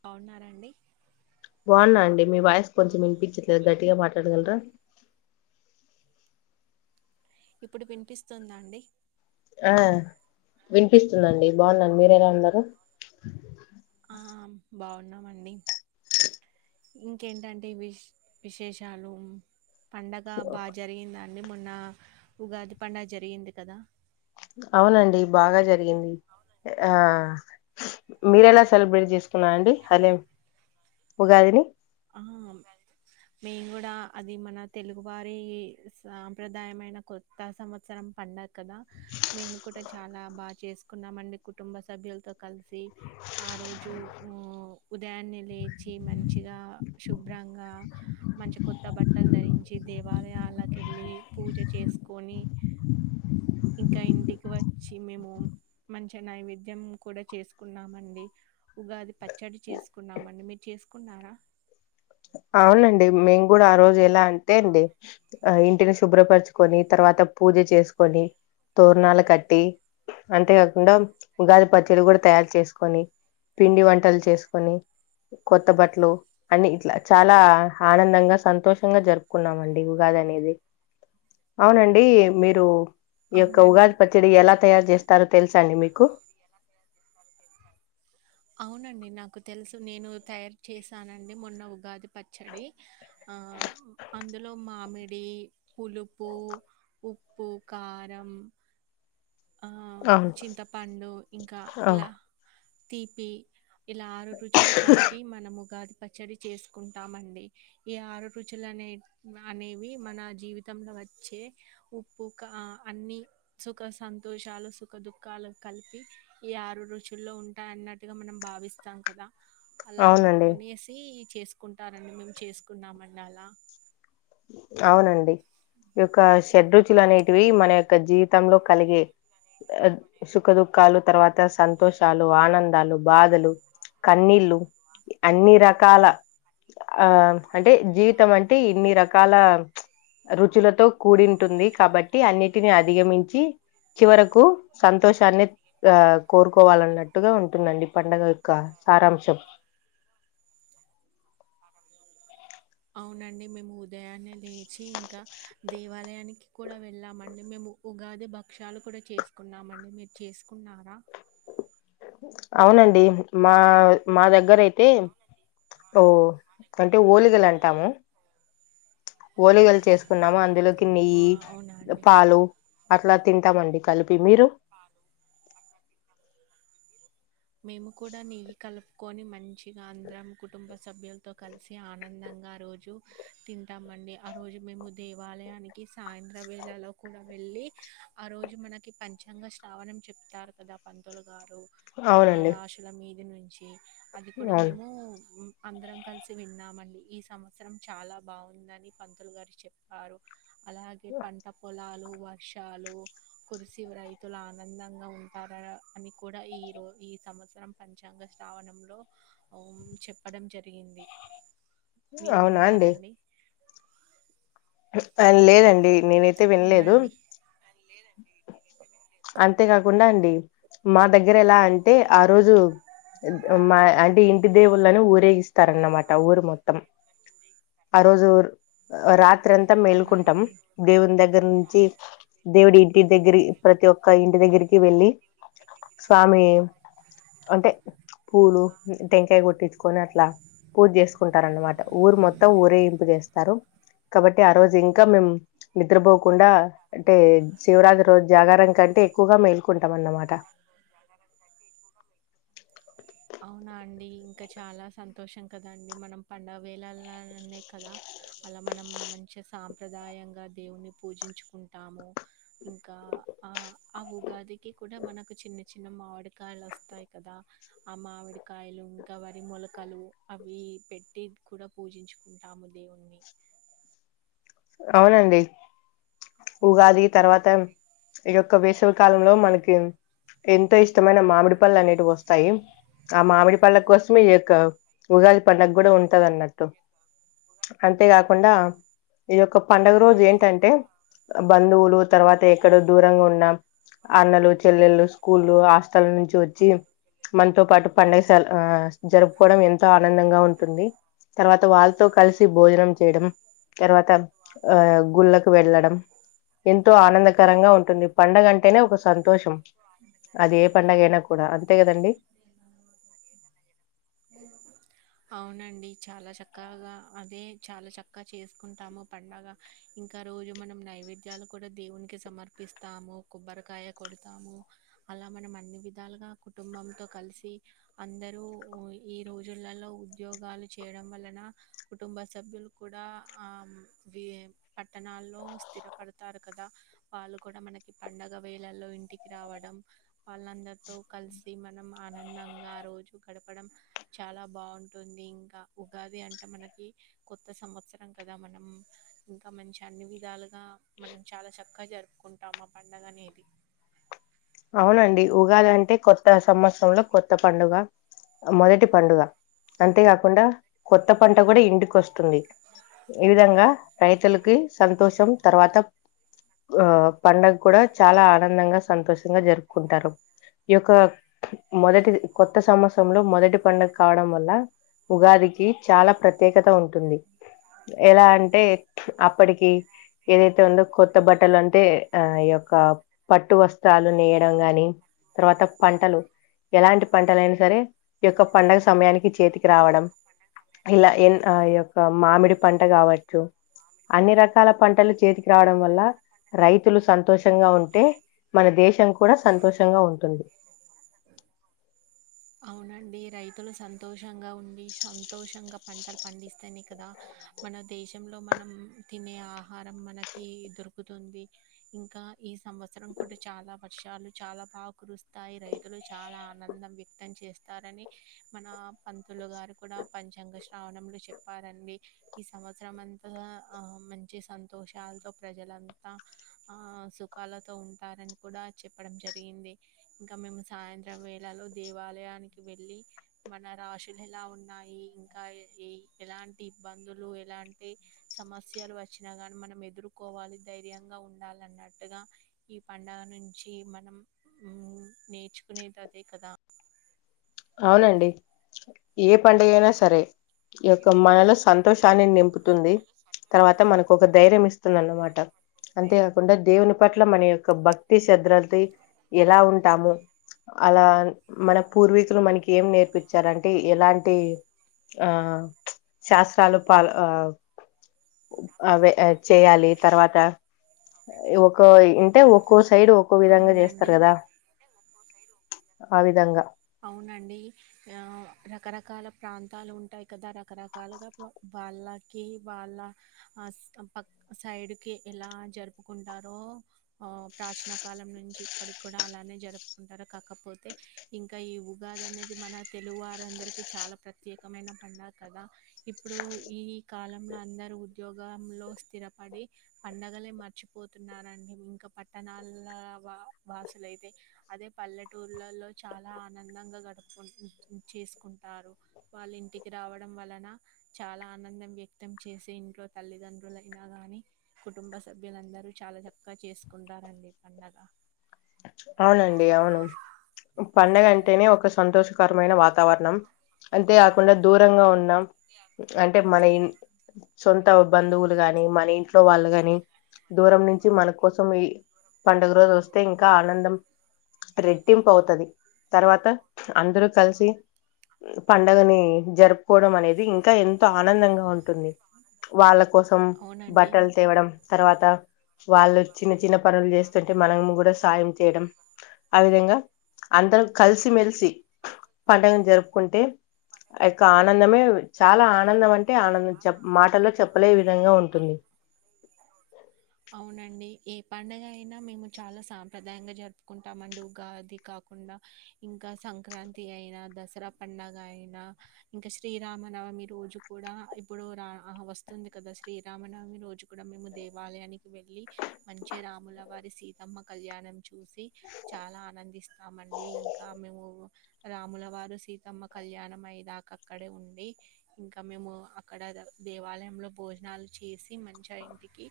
బావున్నారాండి బావ్న్నా అండి మీ వాయిస్ కొంచెం వినిపించట్లేదు గట్టిగా మాట్లాడగలరా ఇప్పుడు పినిపిస్తుంద అండి ఆ వినిపిస్తుందండి బాగున్నాను మీర్ ఎలా ఉన్నారు ఆ బాగున్నామండి ఇంకేంటంటే విష్ విశేషాలు పండగ బాగ జరిగింద అండి మొన్న ఉగాది పండుగ జరిగింది కదా అవునండి బాగా జరిగింది ఆ మీరెలా సెలబ్రేట్ చేసుకున్నా అండి హలీం ఉగాదిని ఆ మేం కూడా అది మన తెలుగువారి సాంప్రదాయమైన కొత్త సంవత్సరం పండ కదా మేము కూడా చానా బాగా చేసుకున్నాం అండి కుటుంబ సభ్యులతో కలిసి ఆ రోజు ఊ ఉదయాన్నే లేచి మంచిగా శుభ్రంగా మంచి కొత్త బట్టలు ధరించి దేవాలయాలకెళ్ళి పూజ చేసుకొని ఇంకా ఇంటికి వచ్చి మేము మంచి నైవేద్యం కూడా చేసుకున్నామండి ఉగాది పచ్చడి చేసుకున్నామండి మీరు చేసుకున్నారా అవునండి మేము కూడా ఆ రోజు ఎలా అంటే అండి ఆ ఇంటిని శుభ్రపరచుకొని తర్వాత పూజ చేసుకొని తోరణాలు కట్టి అంతేకాకుండా ఉగాది పచ్చడి కూడా తయారు చేసుకొని పిండి వంటలు చేసుకొని కొత్త బట్టలు అన్ని ఇట్లా చాలా ఆనందంగా సంతోషంగా జరుపుకున్నామండి ఉగాది అనేది అవునండి మీరు ఈ యొక్క అవునండి ఉగాది పచ్చిడి ఎలా తయారు చేస్ తరో తెలుస అండి మీకు అవునండి నాకు తెలుసు నేను తయారు చేశానండి మొన్న ఉగాది పచ్చడి ఆ అందులో మామిడి పులుపు ఉప్పు కారం ఆ అవును. చింతపండు ఇంకా అవును. ఇలా తీపి ఇలా ఆరు రుచులు కలిపి మనముగాది పచ్చడి చేసుకుంటామండి ఈ ఆరు రుచులనే అనేవి మన జీవితంలో వచ్చే ఉప్పు క అన్ని సుఖ సం తోషాలు సుఖ దుఃఖాలు కలిపి ఈ ఆరు రుచుల్లో ఉంటాయి అన్నట్టుగా మనం భావిస్తాం కదా అలాం అవునండి. అనేసి చేసుకుంటారండి మేము చేసుకున్నామండి అలా అవునండి ఈ యొక్క షడ్రుచులు అనేటివి మన యొక్క జీవితంలో అ కలిగే సుఖ దుఃఖాలు తర్వాత సంతోషాలు ఆనందాలు బాధలు కన్నీళ్ళు అన్ని రకాల ఆ అంటే జీవితం అంటే ఇన్ని రక కాల రుచులతో కూడింటుంది కాబట్టి అన్నిటిని అధిగమించి చివరకు సంతోషాన్ని ఆ కోరుకోవాలన్నట్టుగా ఉంటుందండి పండగ యొక్క సారాంశం అవునండి మేము ఉదయాన్నే లేచి ఇంకా దేవాలయానికి కూడా వెళ్ళామండి మేము ఉగాది భక్ష్యాలు కూడా చేసుకున్నామండి మీరు చేసుకున్నారా అవునండి మా మా దగ్గర అయితే ఓ అంటే ఓలిగలు అంటాము ఓలిగాలు చేసుకున్నాము అందులోకి ఆ! నెయ్యి అవునా అండి? పాలు అట్లా తింటామండి కలిపి మీరు మేము కూడా నెయ్యి కల్ కొని మంచిగా అందరం కుటుంబ సభ్యులతో కలిసి ఆనందంగా ఆ రోజు తింటామండి ఆ రోజు మేము దేవాలయానికి సాయంత్ర వేళలో కూడా వెళ్ళి ఆ రోజు మనకి పంచాంగ శ్రావణం చెప్తారు కదా పంతులు గారు మన అవునండి రాషుల మీ [unintelligible] నుంచి అది కూడా అవును మేము అందరం కలిసి విన్నామండి ఈ సంవత్సరం చాలా బాగుందని పంతులు గారు చెప్పారు అలాగే పంట పొలాలు వర్షాలు కురిసి రైతులు ఆనందంగా ఉంటారా అని కూడా ఈ రో ఈ సంవత్సరం పంచాంగ శ్రావణంలో ఓం చెప్పడం జరిగింది మీరు అవునా విన్నారండి అ లేదండి నేనైతే వినలేదు అవునండి అంతేకాకుండా అండి మా దగ్గర ఎలా అంటే ఆ రోజు మా అంటే ఇంటి దేవుళ్ళని ఊరేగిస్తారన్నమాట. ఊరు మొత్తం ఆ రోజు రాత్ రాత్రంతా అవునా మేలుకుంటాం. అండి దేవుని దగ్గర నుంచి దేవుడి ఇంటి దగ్గరి ప్రతి ఒక్క ఇంటి దగ్గరికి వెళ్ళి, స్వామి అంటే పూలు టెంకాయ కొట్టించుకొని, అట్లా పూజ చేసుకుంటార అన్నమాట. ఊరు మొత్తం ఊరేగింపు చేస్తారు. కాబట్టి ఆ రోజు ఇంకా మేం నిద్రపోకుండా అంటే శివరాత్రి రోజు జాగరం కంటే ఎక్కువగా మేల్కుంటాం అన్నమాట. అవునా అండి ఇంకా చాలా సంతోషం కదండి మనం పండుగ వేలల్ నననే కదా అలా మనం మంచి సాంప్రదాయంగా దేవున్ని పూజించుకుంటాము. ఇంకా ఆ ఆ ఉగాదికి కూడా మనకు చిన్న చిన్న మామిడికాయలు వస్తాయి కదా. ఆ మామిడికాయలు ఇంకా వరి మొలకలు అవి పెట్టి కూడా పూజించుకుంటాము దేవున్ని. అవునండి ఉగాది ఇంకా తర్వాత ఇగ ఒక వేసవి కాలంలో మనకి ఎంతో ఇష్టమైన మామిడి పళ్ళు అనేటివి వస్తాయి. ఆ మామిడి పళ్ళ కోసం ఈ యొక్క ఉగాది పండగ గూడ ఉంటది. అన్నట్టు అంతేకాకుండా ఇదియొక్క పండుగ రోజు అవునండి ఏంటంటే బంద్ బంధువులు తర్వాత ఎక్కడో దూరంగా ఉన్న అన్నలు, చెల్లెల్లు, స్కూళ్లు హాస్టల్ నుంచి వచ్చి మనతో పాటు పండగ సేల్ ఆ జరుపుకోవడం ఎంతో ఆనందంగా ఉంటుంది. తర్వాత వాళ్ళతో కలిసి భోజనం చేయడం. తర్వాత్ ఆ గుళ్ళకు వెళ్ళడం ఎంతో ఆనందకరంగా ఉంటుంది. పండగ అంటేనే ఒక సంతోషం. అది ఏ పండగైనా న కూడా అంతే కదండి అవునండి చాలా చక్కగా అదే చాలా చక్కగా చేసుకుంటాము. పండగ ఇంకా రోజు మనం నైవేద్యాలు కూడా దేవునికి సమర్పిస్తాము. కొబ్బరికాయ కొడతాము. అలా మనం అన్ని విద్ లుగా కుటుంబంతో కలిసి అందరూ ఈ రోజులలో ఉద్యోగాలు చేయడం వలన, కుటుంబ సభ్యులు కూడా ఆ పట్టణాల్లో స్థిరపడతారు. కదా వాళ్ళు కూడా మనకి పండగ వేళల్లో ఇంటికి రావడం. వాళ్ళందరు తో కలిసి మనం ఆనందంగా ఆ రోజు గడపడం చాలా బాగుంటుంది. ఇంకా ఉగాది అంటే మనకి కొత్త సంవత్సరం కదా. మనం ఇంకా మంచి అన్ని విధాలుగా మనం చాలా చక్కగా జరుపుకుంటాం. ఆ పండగ అనేది. అవునండి. ఉగాది అంటే కొత్త సంవత్సరంలో కొత్త పండుగ. మొదటి పండుగ. అంతేకాకుండా కొత్త పంట కూడా ఇంటికి వస్తుంది. ఈ విధంగా రైతులకి సంతోషం తర్వాత, ఆ పండగ కూడా చాలా ఆనందంగా సంతోషం జరుపుకుంటారు. ఈయొక్క మొదటి కొత్త సంవత్సరంలో మొదటి పండుగ కావడం వల్ల, ఉగాదికి చాలా ప్రత్యేకత ఉంటుంది. ఎలా అంటే అప్పటికి ఏదైతే ఉందో, కొత్త బట్టలు అంటే ఆ ఈ యొక్క పట్టు వస్ వస్త్రాలు నేయడం గాని, తర్వాత పంటలు ఎలాంటి పంటలు అయినా సరే, ఈ యొక్క పండగ సమయానికి చేతికి రావడం, ఇలా ఎ ఈ యొక్క మామిడి పంట కావచ్చు. అన్ని రకాల పంటలు చేతికి రావడం వల్ల రైతులు సంతోషంగా ఉంటే మన దేశం కూడా సంతోషంగా ఉంటుంది. అవునండి. రైతులు సంతోషంగా ఉండి సంతోషంగా పంటలు పండిస్తేనే కదా, మన దేశంలో మనం తినే ఆహారం మనకి దొరుకుతుంది. ఇంకా ఈ సంవత్సరం కూడా చాలా వర్షాలు చాలా బాగ కురుస్తాయి. రైతులు చాలా ఆనందం వ్యక్తం చేస్తారని, మన పంతులు గారు కూడా పంచాంగ శ్రావణంలో చెప్పారండి. ఈ సంవత్సరం అంతా మంచి సంతోషాలతో, ప్రజలంతా సుఖాలతో, ఉంటారని కూడా చెప్పడం జరిగింది. మేము సాయంత్రం వేళలో దేవాలయానికి వెళ్ళి మన రాశులు ఎలా ఉన్నాయి. ఇంకా ఎలాంటి ఇబ్బందులు, ఎలాంటి సమస్యలు వచ్చినా కానీ, మనం ఎదుర్కోవాలి. ధైర్యంగా ఉండాల అన్నట్టుగా, ఈ పండుగ నుంచి మనం నేర్చు తునీతదే కదా అవునండి ఏ పండుగ అయినా సరే. ఈ యొక్క మనలో సంతోషాన్ని నింపుతుంది. తర్వాత మనకు ఒక ధైర్యం ఇస్తుందిన్నమాట. అంతేకాకుండా దేవుని పట్ల మన యొక్క భక్ శద్రతి ఎలా ఉంటాము అలా మన పూర్వీ మనకి ఏం నేర్పించారంటే ఎలాంటి ఆ శాస్త్రాలు ప అవే చేయాలి తర్వాత ఒక అంటే ఒక్కో సైడ్ ఒక్కో విధంగా చేస్తరు అవునండి కదా ఆ విధంగా అవునండి. ఆ రకరకాల ప్రాంతాలు ఉంటాయి. కదా రకరకాలుగా వాళ్ళకి వాళ్ళ పక్ సైడ్కి ఎలా జరుపుకుంటారో, ఆ ప్రాచీన కాలం నుంచి ఇప్పటికి కూడా అలానే జరుపుకుంటారు. కాకపోతే ఇంకా ఈ ఉగాది అనేది మన తెలుగువారందరికీ చాలా ప్రత్యేకమైన పండగ కదా. ఇప్పుడు ఈ కాలంలో అందరు ఉద్యోగంలో స్థిరపడి పండగలే మర్చిపోతున్నారండి. ఇంకా పట్టణాల వాల వాసులయితే అదే పల్లెటూళ్లలో చాలా ఆనందంగా గడుపుకు చేసుకుంటారు. వాళ్ళ ఇంటికి రావడం వలన చాలా ఆనందం వ్యక్తం చేసి, ఇంట్లో తల్లిదండ్రులైనా గాని, కుటుంబ సభ్యులందరూ చాలా చక్కగా చేసుకుంటారండి పండగ. అవునండి. అవును పండగ అంటేనే ఒక సంతోషకరమైన వాతావరణం. అంతే కాకుండా దూరంగ ఉన్నాం. అంటే మనఇం సొంత బంధువులు గాని మన ఇంట్లో వాళ్ళు కాని దూరం నుంచి మన కోసం ఈ పండుగ రోజు వస్తే ఇంకా ఆనందం ధాం రెట్టింపు అవుతది తర్వాత అందరూ కలిసి పండగని జరుపుకోవడం అనేది ఇంకా ఎంతో ఆనందంగా ఉంటుంది వాళ్ళ కోసం అవునండి బట్టలు తేవడం తర్వాత వాళ్ళు చిన్న చిన్న పనులు చేస్తుంటే మనం కూడా సాయం చేయడం ఆ విధంగా అందరం కలిసిమెలిసి పండగ జరుపుకుంటే యొక్క ఆనందమే చాలా ఆనందం అంటే ఆనందం చె మాటల్లో చెప్పలే విధంగా ఉంటుంది. అవునండి. ఏ పండుగ అయినా మేము చాలా సాంప్రదాయంగా జరుపుకుంటామండి ఉగాది కాకుండా ఇంకా సంక్రాంతి అయినా దసరా పండగ అయినా ఇంకా శ్రీరామనవమి రోజు కూడా ఇప్పుడు రా వస్తుంది కదా శ్రీరామనవమి రోజు కూడా మేము దేవాలయానికి వెళ్ళి మంచిగా రాముల వారి సీతమ్మ కళ్యాణం చూసి చాలా ఆనందిస్తము అమ అండి ఇంకా మేము రాముల వారు సీతమ్మ కళ్యాణం అయ్యేదాకా అక్కడే ఉండి ఇంకా మేము అక్కడ దేవాలయంలో భోజనాలు చేసి మంచిగా ఇంటికి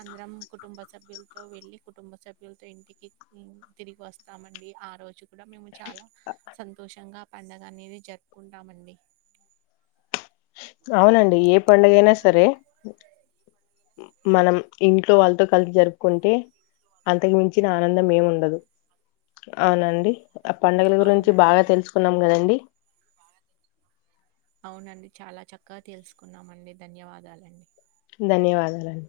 అందరం కుటుంబ సభ్యులతో వెళ్ళి కుటుంబ సభ్యులతో ఇంటికి తిరిగి వస్తామండి ఆ రోజు కూడా మేము చాలా సంతోషంగా పండుగ అనేది జరుపుకుంటామండి అవునండి ఏ పండుగ అయినా సరే మనం ఇంట్లో వాళ్ళతో కలిసి జరుపుకుంటే అంతకు మించిన ఆనందం ఏమి ఉండదు అవునండి. ఆ పండుగల గురించి బాగా అవునండి తెలుసుకున్నాం కదండి అవునండి చాలా చక్కగా తెలుసుకున్నామ అండి ధన్యవాదాలండి ధన్యవాదాలండి